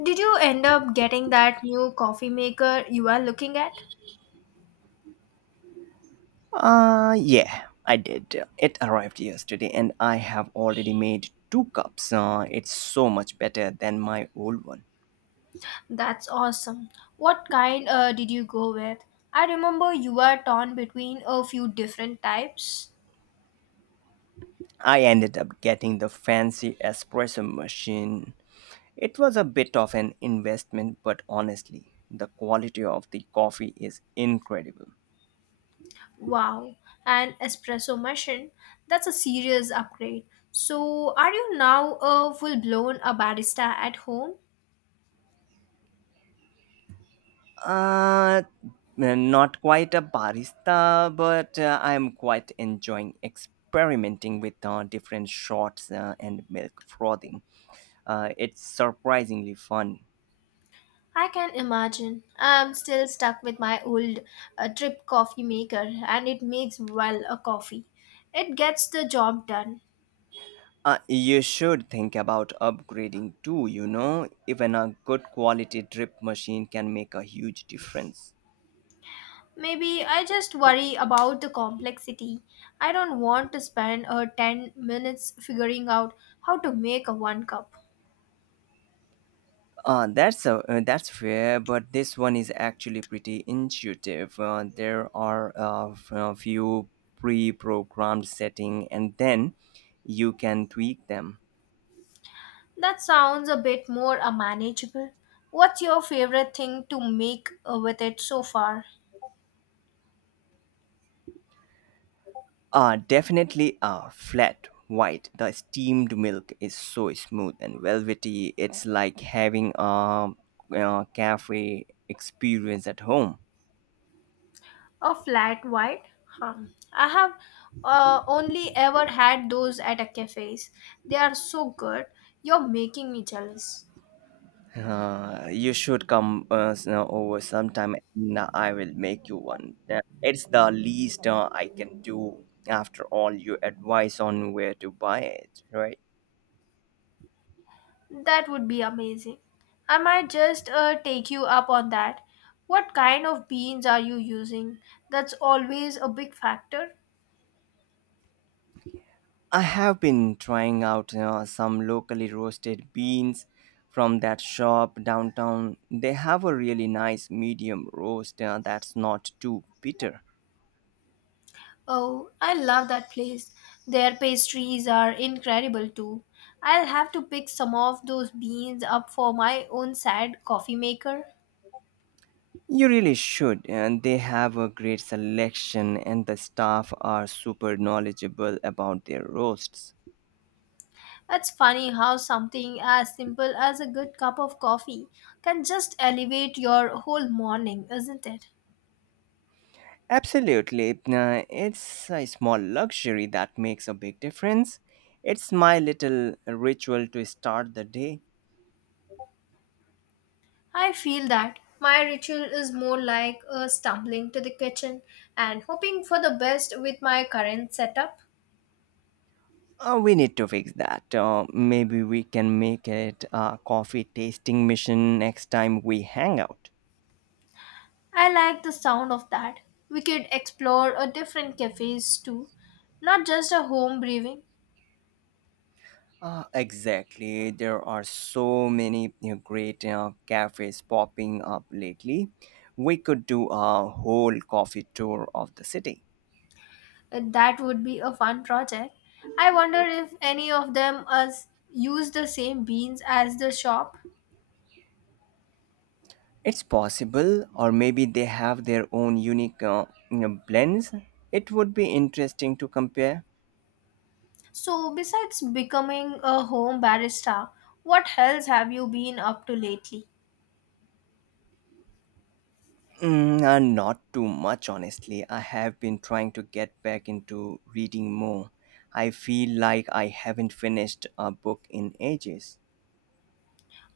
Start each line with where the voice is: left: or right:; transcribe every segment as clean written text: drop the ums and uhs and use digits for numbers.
left: Did you end up getting that new coffee maker you are looking at?
right: Yeah, I did. It arrived yesterday and I have already made two cups. It's so much better than my old one.
left: That's awesome. What kind did you go with? I remember you were torn between a few different types.
right: I ended up getting the fancy espresso machine. It was a bit of an investment, but honestly, the quality of the coffee is incredible.
left: Wow, an espresso machine. That's a serious upgrade. So, are you now a full blown a barista at home?
right: Uh, Not quite a barista, but I'm quite enjoying experimenting with different shots and milk frothing. It's surprisingly fun.
left: I can imagine. I'm still stuck with my old drip coffee maker and it makes well a coffee. It gets the job done.
right: You should think about upgrading too. Even a good quality drip machine can make a huge difference.
left: Maybe I just worry about the complexity. I don't want to spend 10 minutes figuring out how to make a one cup.
right: That's fair, but this one is actually pretty intuitive. There are a few pre-programmed setting, and then you can tweak them.
left: That sounds a bit more manageable. What's your favorite thing to make with it so far?
right: Definitely flat white. The steamed milk is so smooth and velvety. It's like having a cafe experience at home.
left: A flat white? Huh. I have only ever had those at a cafes. They are so good. You're making me jealous.
right: You should come over sometime and I will make you one. It's the least I can do after all your advice on where to buy it, right?
left: That would be amazing. I might just take you up on that. What kind of beans are you using? That's always a big factor.
right: I have been trying out some locally roasted beans from that shop downtown. They have a really nice medium roast that's not too bitter.
left: Oh, I love that place. Their pastries are incredible too. I'll have to pick some of those beans up for my own sad coffee maker.
right: You really should, and they have a great selection, and the staff are super knowledgeable about their roasts.
left: It's funny how something as simple as a good cup of coffee can just elevate your whole morning, isn't it?
right: Absolutely, it's a small luxury that makes a big difference. It's my little ritual to start the day.
left: I feel that my ritual is more like a stumbling to the kitchen and hoping for the best with my current setup.
right: We need to fix that. Maybe we can make it a coffee tasting mission next time we hang out.
left: I like the sound of that. We could explore a different cafes too, not just a home brewing.
right: Exactly. There are so many great cafes popping up lately. We could do a whole coffee tour of the city.
left: That would be a fun project. I wonder if any of them us use the same beans as the shop.
right: It's possible, or maybe they have their own unique blends. It would be interesting to compare.
left: So besides becoming a home barista, what else have you been up to lately?
right: Not too much, honestly. I have been trying to get back into reading more. I feel like I haven't finished a book in ages.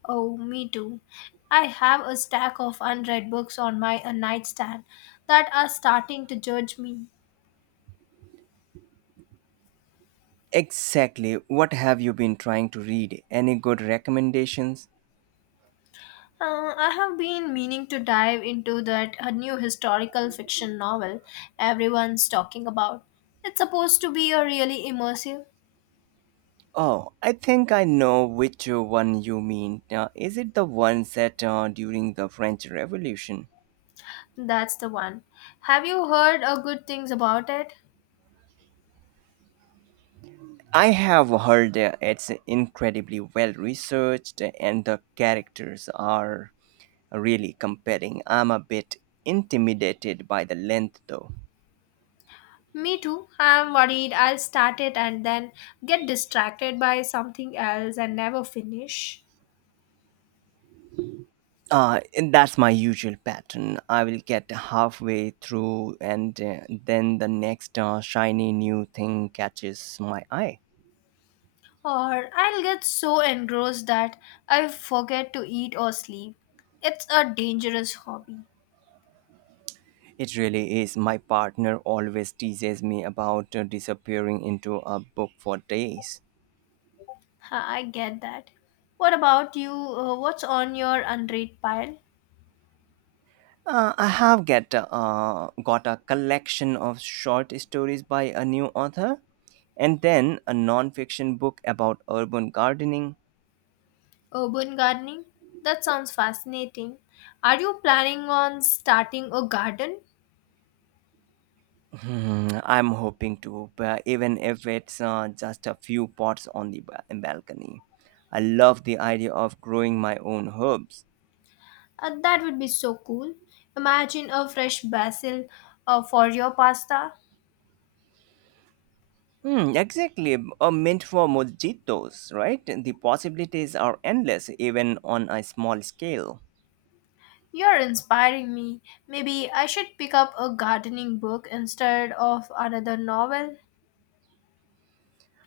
left: Oh, me too. I have a stack of unread books on my nightstand that are starting to judge me.
right: Exactly. What have you been trying to read? Any good recommendations?
left: I have been meaning to dive into that new historical fiction novel everyone's talking about. It's supposed to be a really immersive.
right: Oh, I think I know which one you mean. Is it the one set during the French Revolution?
left: That's the one. Have you heard good things about it?
right: I have heard it's incredibly well researched and the characters are really comparing. I'm a bit intimidated by the length though.
left: Me too. I'm worried I'll start it and then get distracted by something else and never finish.
right: And that's my usual pattern. I will get halfway through, and then the next shiny new thing catches my eye.
left: Or I'll get so engrossed that I forget to eat or sleep. It's a dangerous hobby.
right: It really is. My partner always teases me about disappearing into a book for days.
left: Ha, I get that. What about you? What's on your unread pile?
right: I have get got a collection of short stories by a new author, and then a non-fiction book about urban gardening.
left: Urban gardening? That sounds fascinating. Are you planning on starting a garden?
right: I'm hoping to, but even if it's just a few pots on the balcony. I love the idea of growing my own herbs.
left: That would be so cool. Imagine a fresh basil for your pasta.
right: Hmm, exactly. A mint for mojitos, right? The possibilities are endless, even on a small scale.
left: You're inspiring me. Maybe I should pick up a gardening book instead of another novel.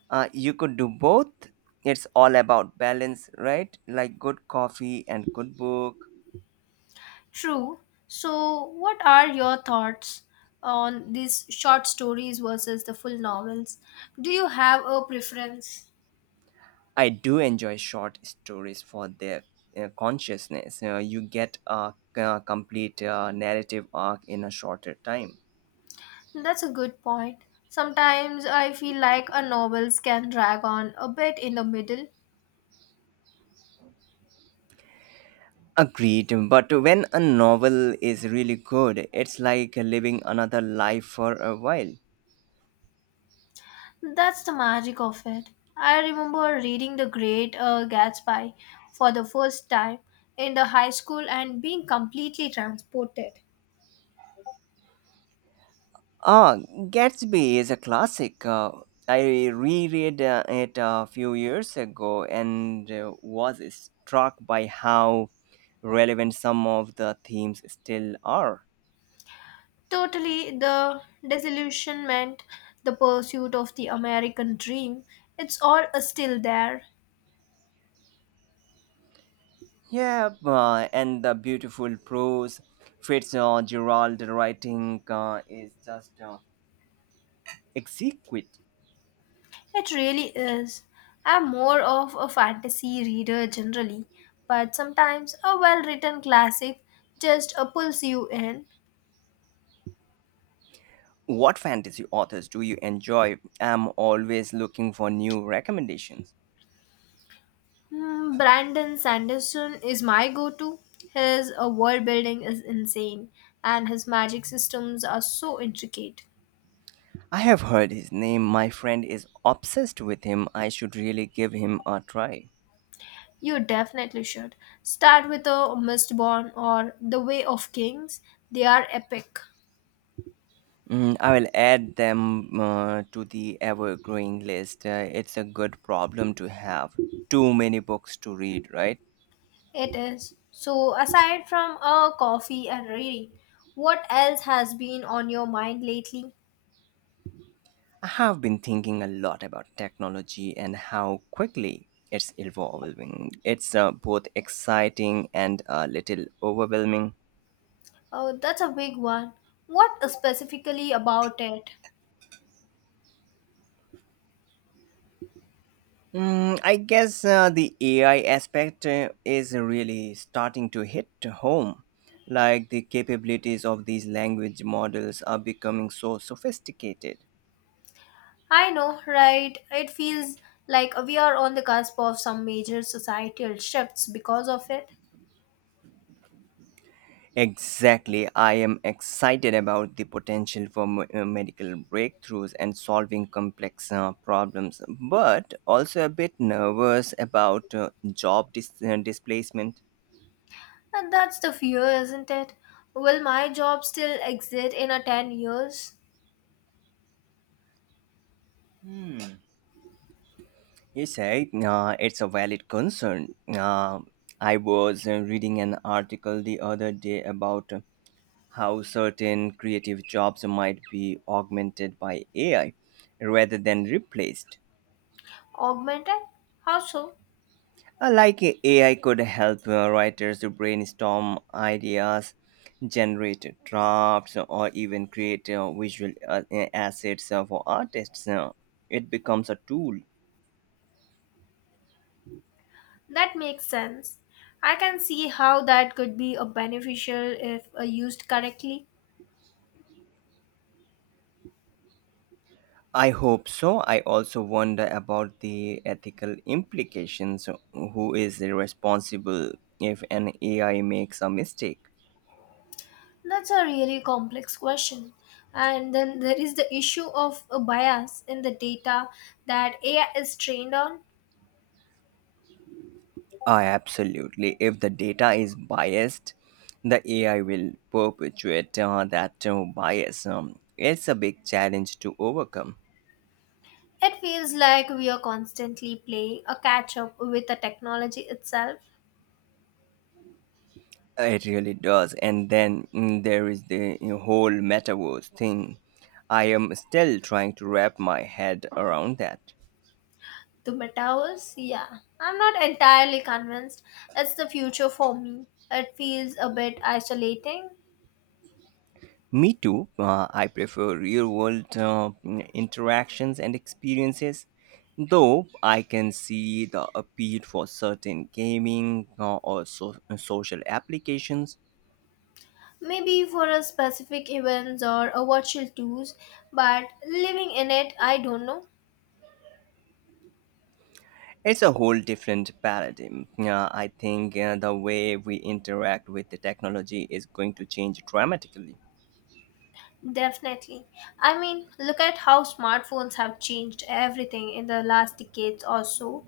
right: You could do both. It's all about balance, right? Like good coffee and good book.
left: True. So, what are your thoughts on these short stories versus the full novels? Do you have a preference?
right: I do enjoy short stories for their consciousness. You get a complete narrative arc in a shorter time.
left: That's a good point. Sometimes I feel like a novels can drag on a bit in the middle.
right: Agreed, but when a novel is really good, it's like living another life for a while.
left: That's the magic of it. I remember reading The Great Gatsby for the first time in the high school and being completely transported.
right: Ah, Gatsby is a classic. I reread it a few years ago and was struck by how relevant some of the themes still are.
left: Totally, the disillusionment, the pursuit of the American dream, it's all still there.
right: Yeah, and the beautiful prose, Fritz Gerald writing is just exquisite.
left: It really is. I'm more of a fantasy reader generally, but sometimes a well written classic just pulls you in.
right: What fantasy authors do you enjoy? I'm always looking for new recommendations.
left: Hmm, Brandon Sanderson is my go to. His world building is insane, and his magic systems are so intricate.
right: I have heard his name. My friend is obsessed with him. I should really give him a try.
left: You definitely should. Start with a Mistborn or The Way of Kings. They are epic.
right: I will add them to the ever growing list. It's a good problem to have. Too many books to read, right?
left: It is. So, aside from a coffee and reading, what else has been on your mind lately?
right: I have been thinking a lot about technology and how quickly it's evolving. It's both exciting and a little overwhelming.
left: Oh, that's a big one. What specifically about it?
right: I guess the AI aspect is really starting to hit home. Like the capabilities of these language models are becoming so sophisticated.
left: I know, right? It feels like we are on the cusp of some major societal shifts because of it.
right: Exactly. I am excited about the potential for medical breakthroughs and solving complex problems, but also a bit nervous about job displacement.
left: And that's the fear, isn't it? Will my job still exist in a 10 years?
right: Hmm. You say it's a valid concern. I was reading an article the other day about how certain creative jobs might be augmented by AI rather than replaced.
left: Augmented? How so?
right: Like AI could help writers to brainstorm ideas, generate drafts, or even create visual assets for artists. It becomes a tool.
left: That makes sense. I can see how that could be a beneficial if used correctly.
right: I hope so. I also wonder about the ethical implications. Who is responsible if an AI makes a mistake?
left: That's a really complex question. And then there is the issue of a bias in the data that AI is trained on.
right: Ah, absolutely. If the data is biased, the AI will perpetuate that bias. It's a big challenge to overcome.
left: It feels like we are constantly playing a catch up with the technology itself.
right: It really does. And then there is the whole metaverse thing. I am still trying to wrap my head around that.
left: The metaverse? Yeah. I'm not entirely convinced. It's the future for me. It feels a bit isolating.
right: Me too. I prefer real world interactions and experiences, though I can see the appeal for certain gaming or social applications.
left: Maybe for a specific events or a virtual tours, but living in it, I don't know.
right: It's a whole different paradigm. I think the way we interact with the technology is going to change dramatically.
left: Definitely. I mean, look at how smartphones have changed everything in the last decades or so.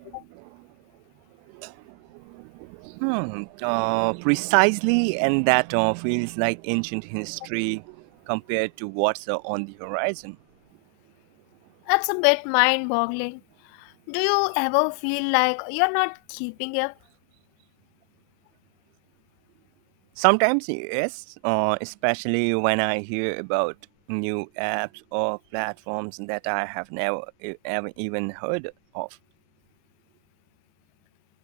right: Precisely, and that feels like ancient history compared to what's on the horizon.
left: That's a bit mind boggling. Do you ever feel like you're not keeping up?
right: Sometimes, yes, especially when I hear about new apps or platforms that I have never e- ever even heard of.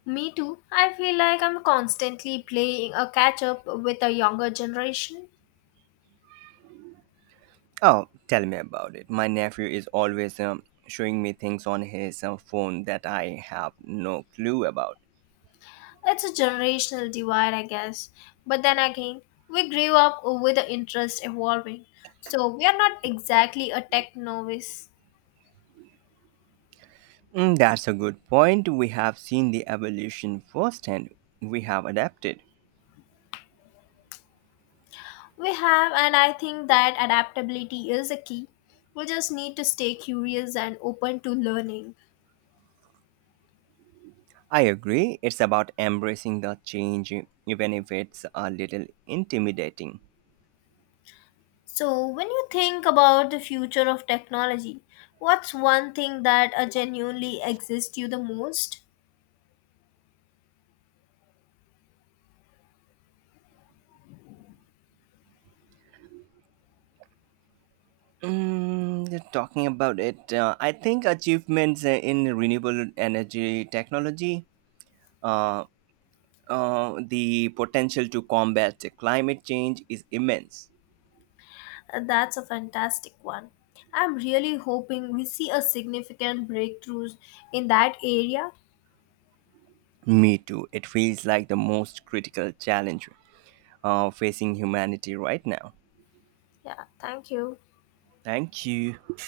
left: Me too. I feel like I'm constantly playing a catch up with a younger generation.
right: Oh, tell me about it. My nephew is always showing me things on his phone that I have no clue about.
left: It's a generational divide, I guess. But then again, we grew up with the interest evolving. So we are not exactly a tech novice.
right: That's a good point. We have seen the evolution firsthand, we have adapted.
left: We have, and I think that adaptability is a key. We just need to stay curious and open to learning.
right: I agree, it's about embracing the change, even if it's a little intimidating.
left: So, when you think about the future of technology, what's one thing that genuinely exists you the most?
right: Mm, yeah, talking about it, I think achievements in renewable energy technology, uh, the potential to combat the climate change is immense.
left: That's a fantastic one. I'm really hoping we see a significant breakthroughs in that area.
right: Me too. It feels like the most critical challenge facing humanity right now.
left: Yeah, thank you.
right: Thank you.